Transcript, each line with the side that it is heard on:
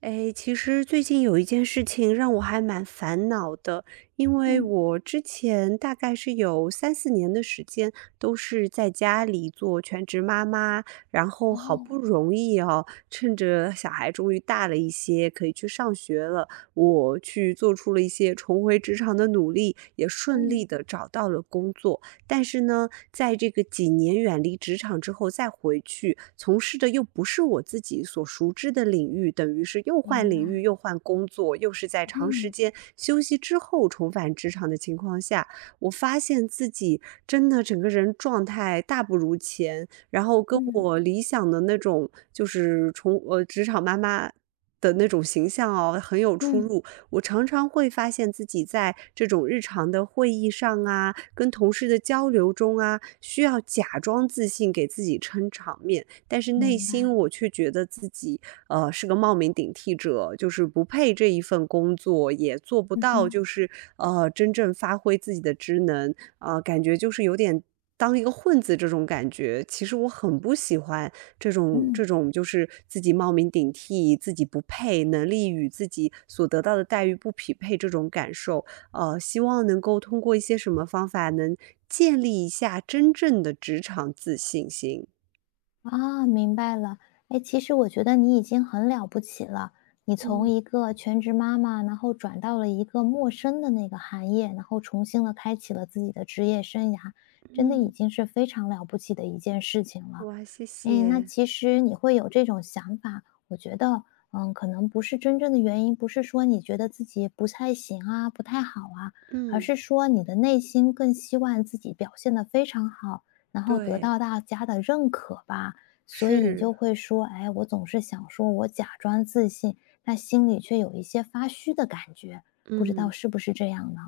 right: 诶，其实最近有一件事情让我还蛮烦恼的，因为
left: 嗯，
right: 我之前大概是有3、4年的时间都是在家里做全职妈妈，然后好
left: 哦，
right: 不容易哦，趁着小孩终于大了一些，可以去上学了，我去做出了一些重回职场的努力，也顺利
left: 嗯，
right: 的找到了工作。但是呢，在这个几年远离职场之后再回去从事的又不是我自己所熟知的领域，等于是又换
left: 明白，
right: 领域又换工作，又是在长时
left: 嗯
right: 间休息之后重返职场的情况下，我发现自己真的整个人状态大不如前，然后跟
left: 嗯
right: 我理想的那种就是从职场妈妈的那种形象哦，很有出
left: 嗯，
right: 入。我常常会发现自己在这种日常的会议上啊，跟同事的交流中啊，需要假装自信给自己撑场面，但是内
left: 明白，
right: 心我却觉得自己是个冒名顶替者，就是不配这一份工作，也做不
left: 嗯
right: 到
left: 哼，
right: 就是真正发挥自己的职能，啊、感觉就是有点。当一个混子这种感觉，其实我很不喜欢。这种
left: 嗯，
right: 这种就是自己冒名顶替，自己不配，能力与自己所得到的待遇不匹配这种感受，希望能够通过一些什么方法能建立一下真正的职场自信心。
left: 啊，明白了。哎，其实我觉得你已经很了不起了，你从
right: 嗯
left: 一个全职妈妈，然后转到了一个陌生的那个行业，然后重新的开启了自己的职业生涯，真的已
right: 嗯，
left: 经是非常了不起的一件事情了。
right: 哇，谢
left: 诶，那
right: 谢，
left: 其实你会有这种想法，我觉得，嗯，可能不是真正的原因，不是说你觉得自己不太行啊，不太好啊，而
right: 嗯，
left: 是说你的内心更希望自己表现的非常好，然后得
right: 对，
left: 到大家的认可吧。所以你
right: 是，
left: 就会说，哎，我总是想说我假装自信，但心里却有一些发虚的感觉，不知道
right: 嗯。
left: 是不是这样呢？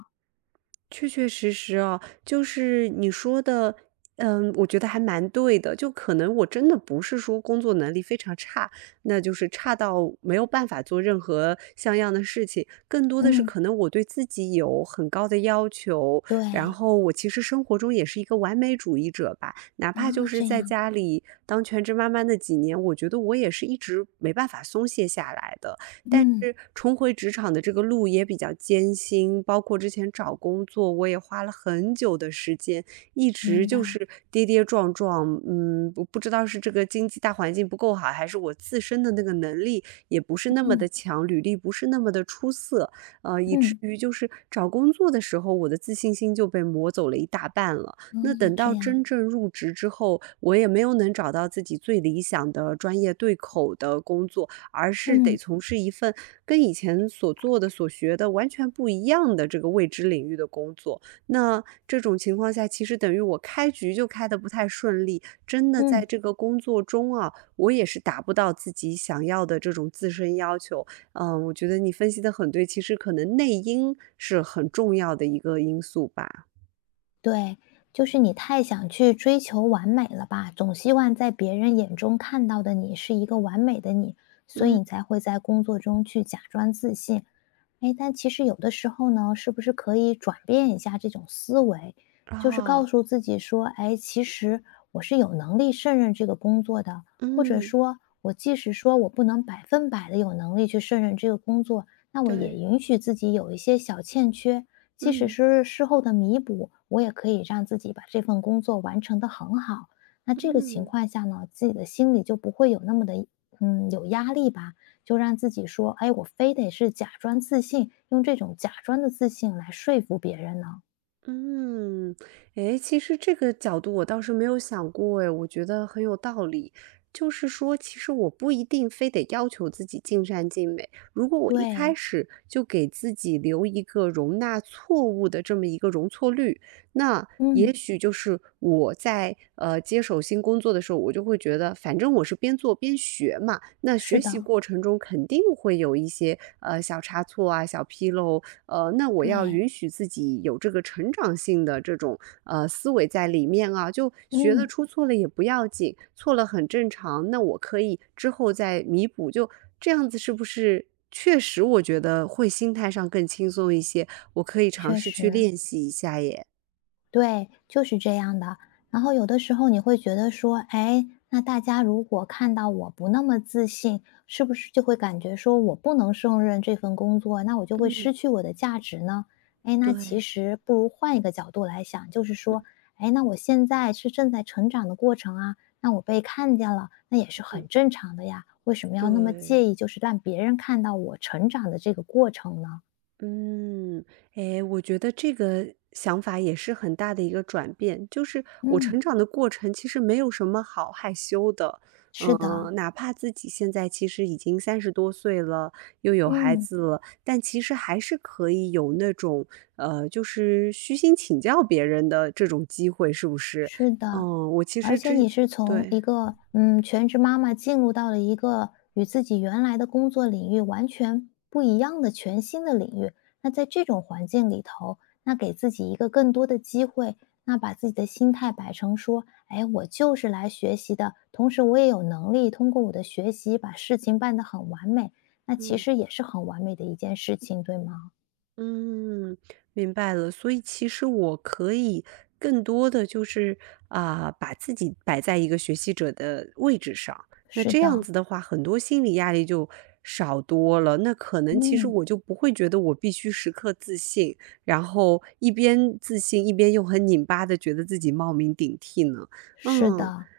right: 确确实实啊，就是你说的，嗯，我觉得还蛮对的。就可能我真的不是说工作能力非常差，那就是差到没有办法做任何像样的事情，更多的是
left: 嗯，
right: 可能我对自己有很高的要求，
left: 对，
right: 然后我其实生活中也是一个完美主义者吧。哪怕就
left: 啊，
right: 是
left: 这
right: 在
left: 样，
right: 家里当全职妈妈那几年，我觉得我也是一直没办法松懈下来的。但
left: 嗯，
right: 是重回职场的这个路也比较艰辛，包括之前找工作，我也花了很久的时间，一直
left: 明
right: 就
left: 白，
right: 是跌跌撞撞。嗯，不知道是这个经济大环境不够好，还是我自身的那个能力也不是那么的
left: 嗯
right: 强，履历不是那么的出色，以至
left: 嗯，
right: 于就是找工作的时候，我的自信心就被磨走了一大半了。
left: 哦，
right: 那等
left: 这
right: 到
left: 样，
right: 真正入职之后，我也没有能找到自己最理想的专业对口的工作。而是得
left: 嗯。
right: 从事一份跟以前所做的、所学的完全不一样的这个未知领域的工作。那这种情况下，其实等于我开局就开得不太顺利，真的在
left: 嗯，
right: 这个工作中啊，我也是达不到自己想要的这种自身要求。嗯，我觉得你分析的很对，其实可能内因是很重要的一个因素吧。
left: 对，就是你太想去追求完美了吧，总希望在别人眼中看到的你是一个完美的你，所
right: 嗯，
left: 以你才会在工作中去假装自信。哎，但其实有的时候呢，是不是可以转变一下这种思维，就是告
right: 啊，
left: 诉自己说，哎，其实我是有能力胜任这个工作的，或者
right: 嗯，
left: 说，我即使说我不能百分百的有能力去胜任这个工作，那我也
right: 对，
left: 允许自己有一些小欠缺，即使
right: 嗯，
left: 是事后的弥补，我也可以让自己把这份工作完成的很好。那这个情
right: 嗯。
left: 况下呢，自己的心里就不会有那么的，嗯，有压力吧？就让自己说，哎，我非得是假装自信，用这种假装的自信来说服别人呢？
right: 嗯，诶，其实这个角度我倒是没有想过诶，我觉得很有道理。就是说，其实我不一定非得要求自己尽善尽美。如果我一开
left: 对，
right: 始就给自己留一个容纳错误的这么一个容错率，那也
left: 嗯，
right: 许就是我在接手新工作的时候，我就会觉得，反正我是边做边学嘛，那学
left: 是的，
right: 习过程中肯定会有一些小差错啊、小纰漏，那我
left: 对，
right: 要允许自己有这个成长性的这种思维在里面啊，就学得
left: 嗯，
right: 出错了也不要紧，错了很正常，那我可以之后再弥补，就这样子是不是？确实，我觉得会心态上更轻松一些，我可以尝
left: 确
right: 试去
left: 实。
right: 练习一下耶。
left: 对，就是这样的。然后有的时候你会觉得说，哎，那大家如果看到我不那么自信，是不是就会感觉说我不能胜任这份工作，那我就会
right: 嗯
left: 失去我的价值呢？哎，那其
right: 对
left: 实不如换一个角度来想，就是说，哎，那我现在是正在成长的过程啊，那我被看见了，那也是
right: 嗯
left: 很正常的呀。为什么要那么介
right: 对，
left: 意，就是让别人看到我成长的这个过程呢？
right: 嗯，诶，我觉得这个想法也是很大的一个转变。就是我成
left: 嗯，
right: 长的过程其实没有什么好害羞的，
left: 是的，
right: 嗯，哪怕自己现在其实已经30多岁了，又有孩
left: 嗯。
right: 子了，但其实还是可以有那种就是虚心请教别人的这种机会，是不是？
left: 是的，
right: 嗯，我其
left: 而
right: 实
left: 且
right: 之
left: 你
right: 前
left: 是从
right: 对，
left: 一个嗯全职妈妈进入到了一个与自己原来的工作领域完全不一样的全新的领域。那在这种环境里头，那给自己一个更多的机会，那把自己的心态摆成说，哎，我就是来学习的，同时我也有能力通过我的学习把事情办得很完美。那其
right: 嗯。
left: 实也是很完美的一件事情，对吗？
right: 嗯，明白了。所以其实我可以更多的就是，啊、把自己摆在一个学习者的位置上。那
left: 是
right: 这样
left: 的，
right: 子的话，很多心理压力就少多了。那可能其实
left: 嗯，
right: 我就不会觉得我必须时刻自信，然后一边自信一边又很拧巴的觉得自己冒名顶替呢。
left: 是
right: 嗯，
left: 的，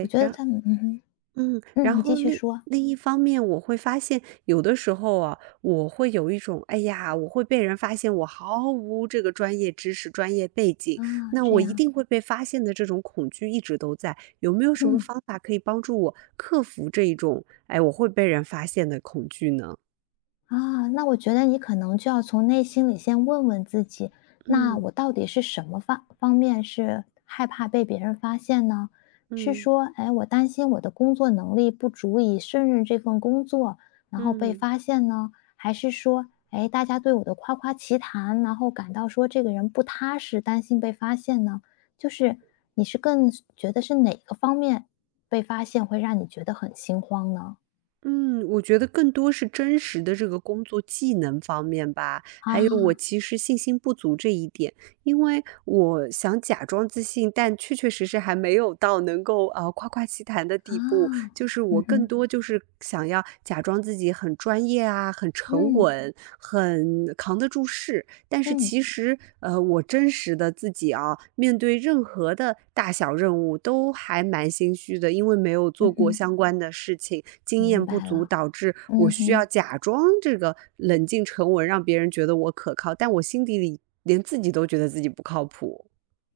left: 我觉得
right: 然
left: 他们，嗯哼，
right: 嗯，然
left: 嗯，你
right: 后
left: 继续
right: 另
left: 说。
right: 另一方面，我会发现有的时候啊，我会有一种，哎呀，我会被人发现我毫无这个专业知识、专业背景，
left: 啊，
right: 那
left: 这
right: 我一
left: 样，
right: 定会被发现的这种恐惧一直都在。有没有什么
left: 嗯，
right: 方法可以帮助我克服这一种，哎，我会被人发现的恐惧呢？
left: 啊，那我觉得你可能就要从内心里先问问自己，那
right: 嗯
left: 我到底是什么方方面是害怕被别人发现呢？是
right: 嗯
left: 说，哎，我担心我的工作能力不足以胜任这份工作，然后被
right: 嗯。
left: 发现呢？还是说，哎，大家对我的夸夸其谈，然后感到说这个人不踏实，担心被发现呢？就是你是更觉得是哪个方面被发现会让你觉得很心慌呢？
right: 嗯，我觉得更多是真实的这个工作技能方面吧，还有我
left: 啊。
right: 其实信心不足这一点，因为我想假装自信，但确确实实还没有到能够夸夸其谈的
left: 啊。
right: 地步。就是我
left: 嗯
right: 更
left: 哼，
right: 多就是想要假装自己很专业啊，很沉
left: 嗯，
right: 稳，很扛得住事，但是
left: 嗯，
right: 其实，我真实的自己啊，面对任何的大小任务都还蛮心虚的，因为没有
left: 嗯
right: 做过
left: 哼，
right: 相关的事情，经
left: 明
right: 验不
left: 白
right: 足
left: 了，
right: 导致我
left: 嗯
right: 需要
left: 哼。
right: 假装这个冷静沉稳，让别人觉得我可靠，但我心底里连自己都觉得自己不靠谱。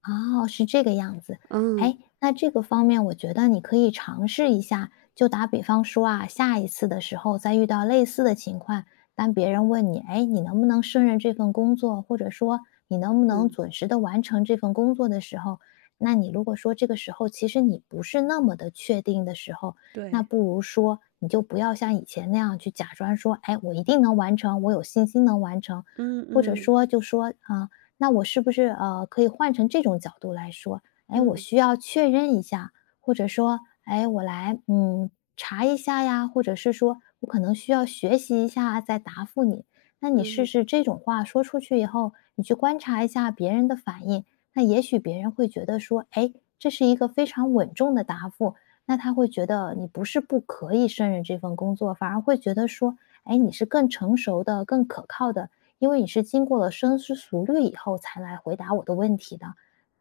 left: 哦，是这个样子。
right: 嗯
left: 哎，那这个方面我觉得你可以尝试一下。就打比方说啊，下一次的时候再遇到类似的情况，当别人问你，哎，你能不能胜任这份工作，或者说你能不能
right: 嗯，
left: 准时的完成这份工作的时候，那你如果说这个时候其实你不是那么的确定的时候，那
right: 对，
left: 不如说你就不要像以前那样去假装说，哎，我一定能完成，我有信心能完成，
right: 嗯
left: 或者
right: 嗯
left: 说就说啊。那我是不是可以换成这种角度来说？哎，我
right: 嗯
left: 需要确认一下，或者说，哎，我来查一下呀，或者是说我可能需要学习一下再答复你。那你试
right: 嗯。
left: 试这种话说出去以后，你去观察一下别人的反应，那也许别人会觉得说，哎，这是一个非常稳重的答复，那他会觉得你不是不可以胜任这份工作，反而会觉得说，哎，你是更成熟的、更可靠的，因为你是经过了深思熟虑以后才来回答我的问题的。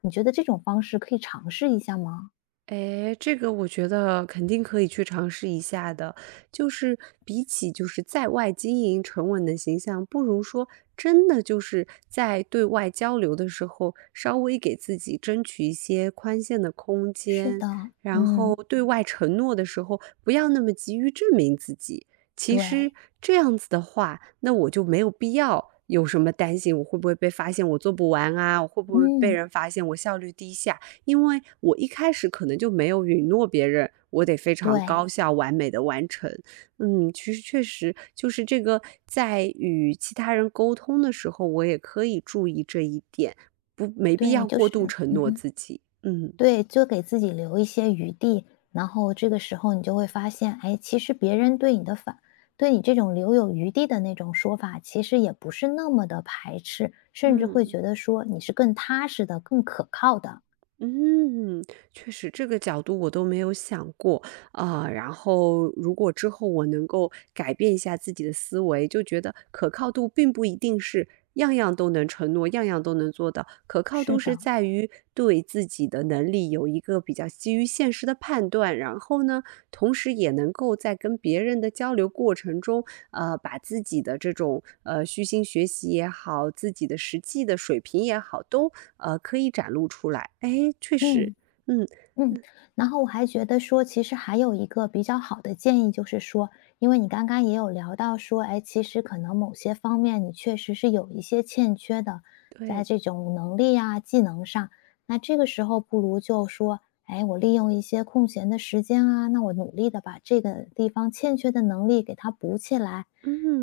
left: 你觉得这种方式可以尝试一下吗？
right: 哎，这个我觉得肯定可以去尝试一下的。就是比起就是在外经营沉稳的形象，不如说真的就是在对外交流的时候，稍微给自己争取一些宽限的空
left: 是
right: 间，
left: 的，
right: 然后
left: 嗯，
right: 对外承诺的时候，不要那么急于证明自己。其实
left: 对，
right: 这样子的话，那我就没有必要有什么担心，我会不会被发现我做不完啊？我会不会被
left: 嗯，
right: 人发现我效率低下？因为我一开始可能就没有允诺别人，我得非常
left: 对，
right: 高效、完美的完成。嗯，其实确实就是这个，在与其他人沟通的时候，我也可以注意这一点，不，没必
left: 对，
right: 要
left: 就
right: 过度
left: 是，
right: 承
left: 嗯
right: 诺
left: 哼，
right: 自己。嗯。
left: 对，就给自己留一些余地，然后这个时候你就会发现，哎，其实别人对你的反，对你这种留有余地的那种说法，其实也不是那么的排斥，甚至会
right: 嗯。
left: 觉得说你是更踏实的、更可靠的。
right: 嗯，确实这个角度我都没有想过啊，然后如果之后我能够改变一下自己的思维，就觉得可靠度并不一定是样样都能承诺，样样都能做到，可靠度
left: 是
right: 是
left: 的，
right: 在于对自己的能力有一个比较基于现实的判断，然后呢，同时也能够在跟别人的交流过程中，把自己的这种虚心学习也好，自己的实际的水平也好，都可以展露出来。哎，确实，
left: 嗯。
right: 嗯，
left: 嗯，然后我还觉得说，其实还有一个比较好的建议，就是说，因为你刚刚也有聊到说，哎，其实可能某些方面你确实是有一些欠缺的，在
right: 对，
left: 这种能力啊、技能上，那这个时候不如就说，哎，我利用一些空闲的时间啊，那我努力的把这个地方欠缺的能力给它补起来。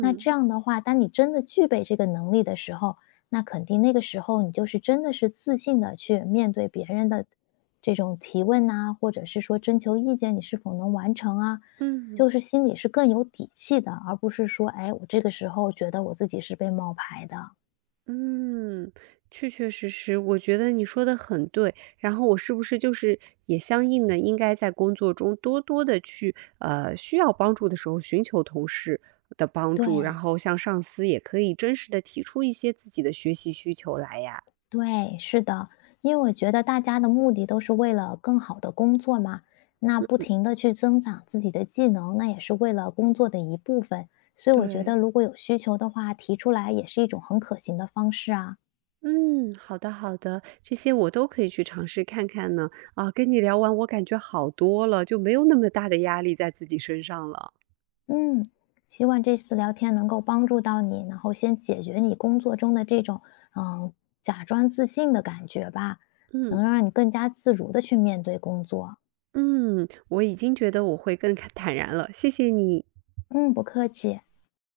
left: 那这样的话，当你真的具备这个能力的时候，那肯定那个时候你就是真的是自信的去面对别人的这种提问呐、或者是说征求意见，你是否能完成啊？就
right: 嗯
left: 是心里是更有底气的，而不是说，哎，我这个时候觉得我自己是被冒牌的。
right: 嗯，确确实实，我觉得你说的很对。然后我是不是就是也相应的应该在工作中多多的去需要帮助的时候寻求同事的帮助，然
left: 对
right: 后向上司也可以真实的提出一些自己的学习需求来呀？
left: 对，是的，因为我觉得大家的目的都是为了更好的工作嘛，那不停的去增长自己的技能，那也是为了工作的一部分。所以我觉得，
right: 对，
left: 如果有需求的话，提出来也是一种很可行的方式啊。
right: 嗯，好的好的，这些我都可以去尝试看看呢。啊，跟你聊完我感觉好多了，就没有那么大的压力在自己身上了。
left: 嗯，希望这次聊天能够帮助到你，然后先解决你工作中的这种嗯假装自信的感觉吧，
right: 嗯
left: 能让你更加自如的去面对工作。
right: 嗯，我已经觉得我会更坦然了，谢谢你。
left: 嗯，不客气。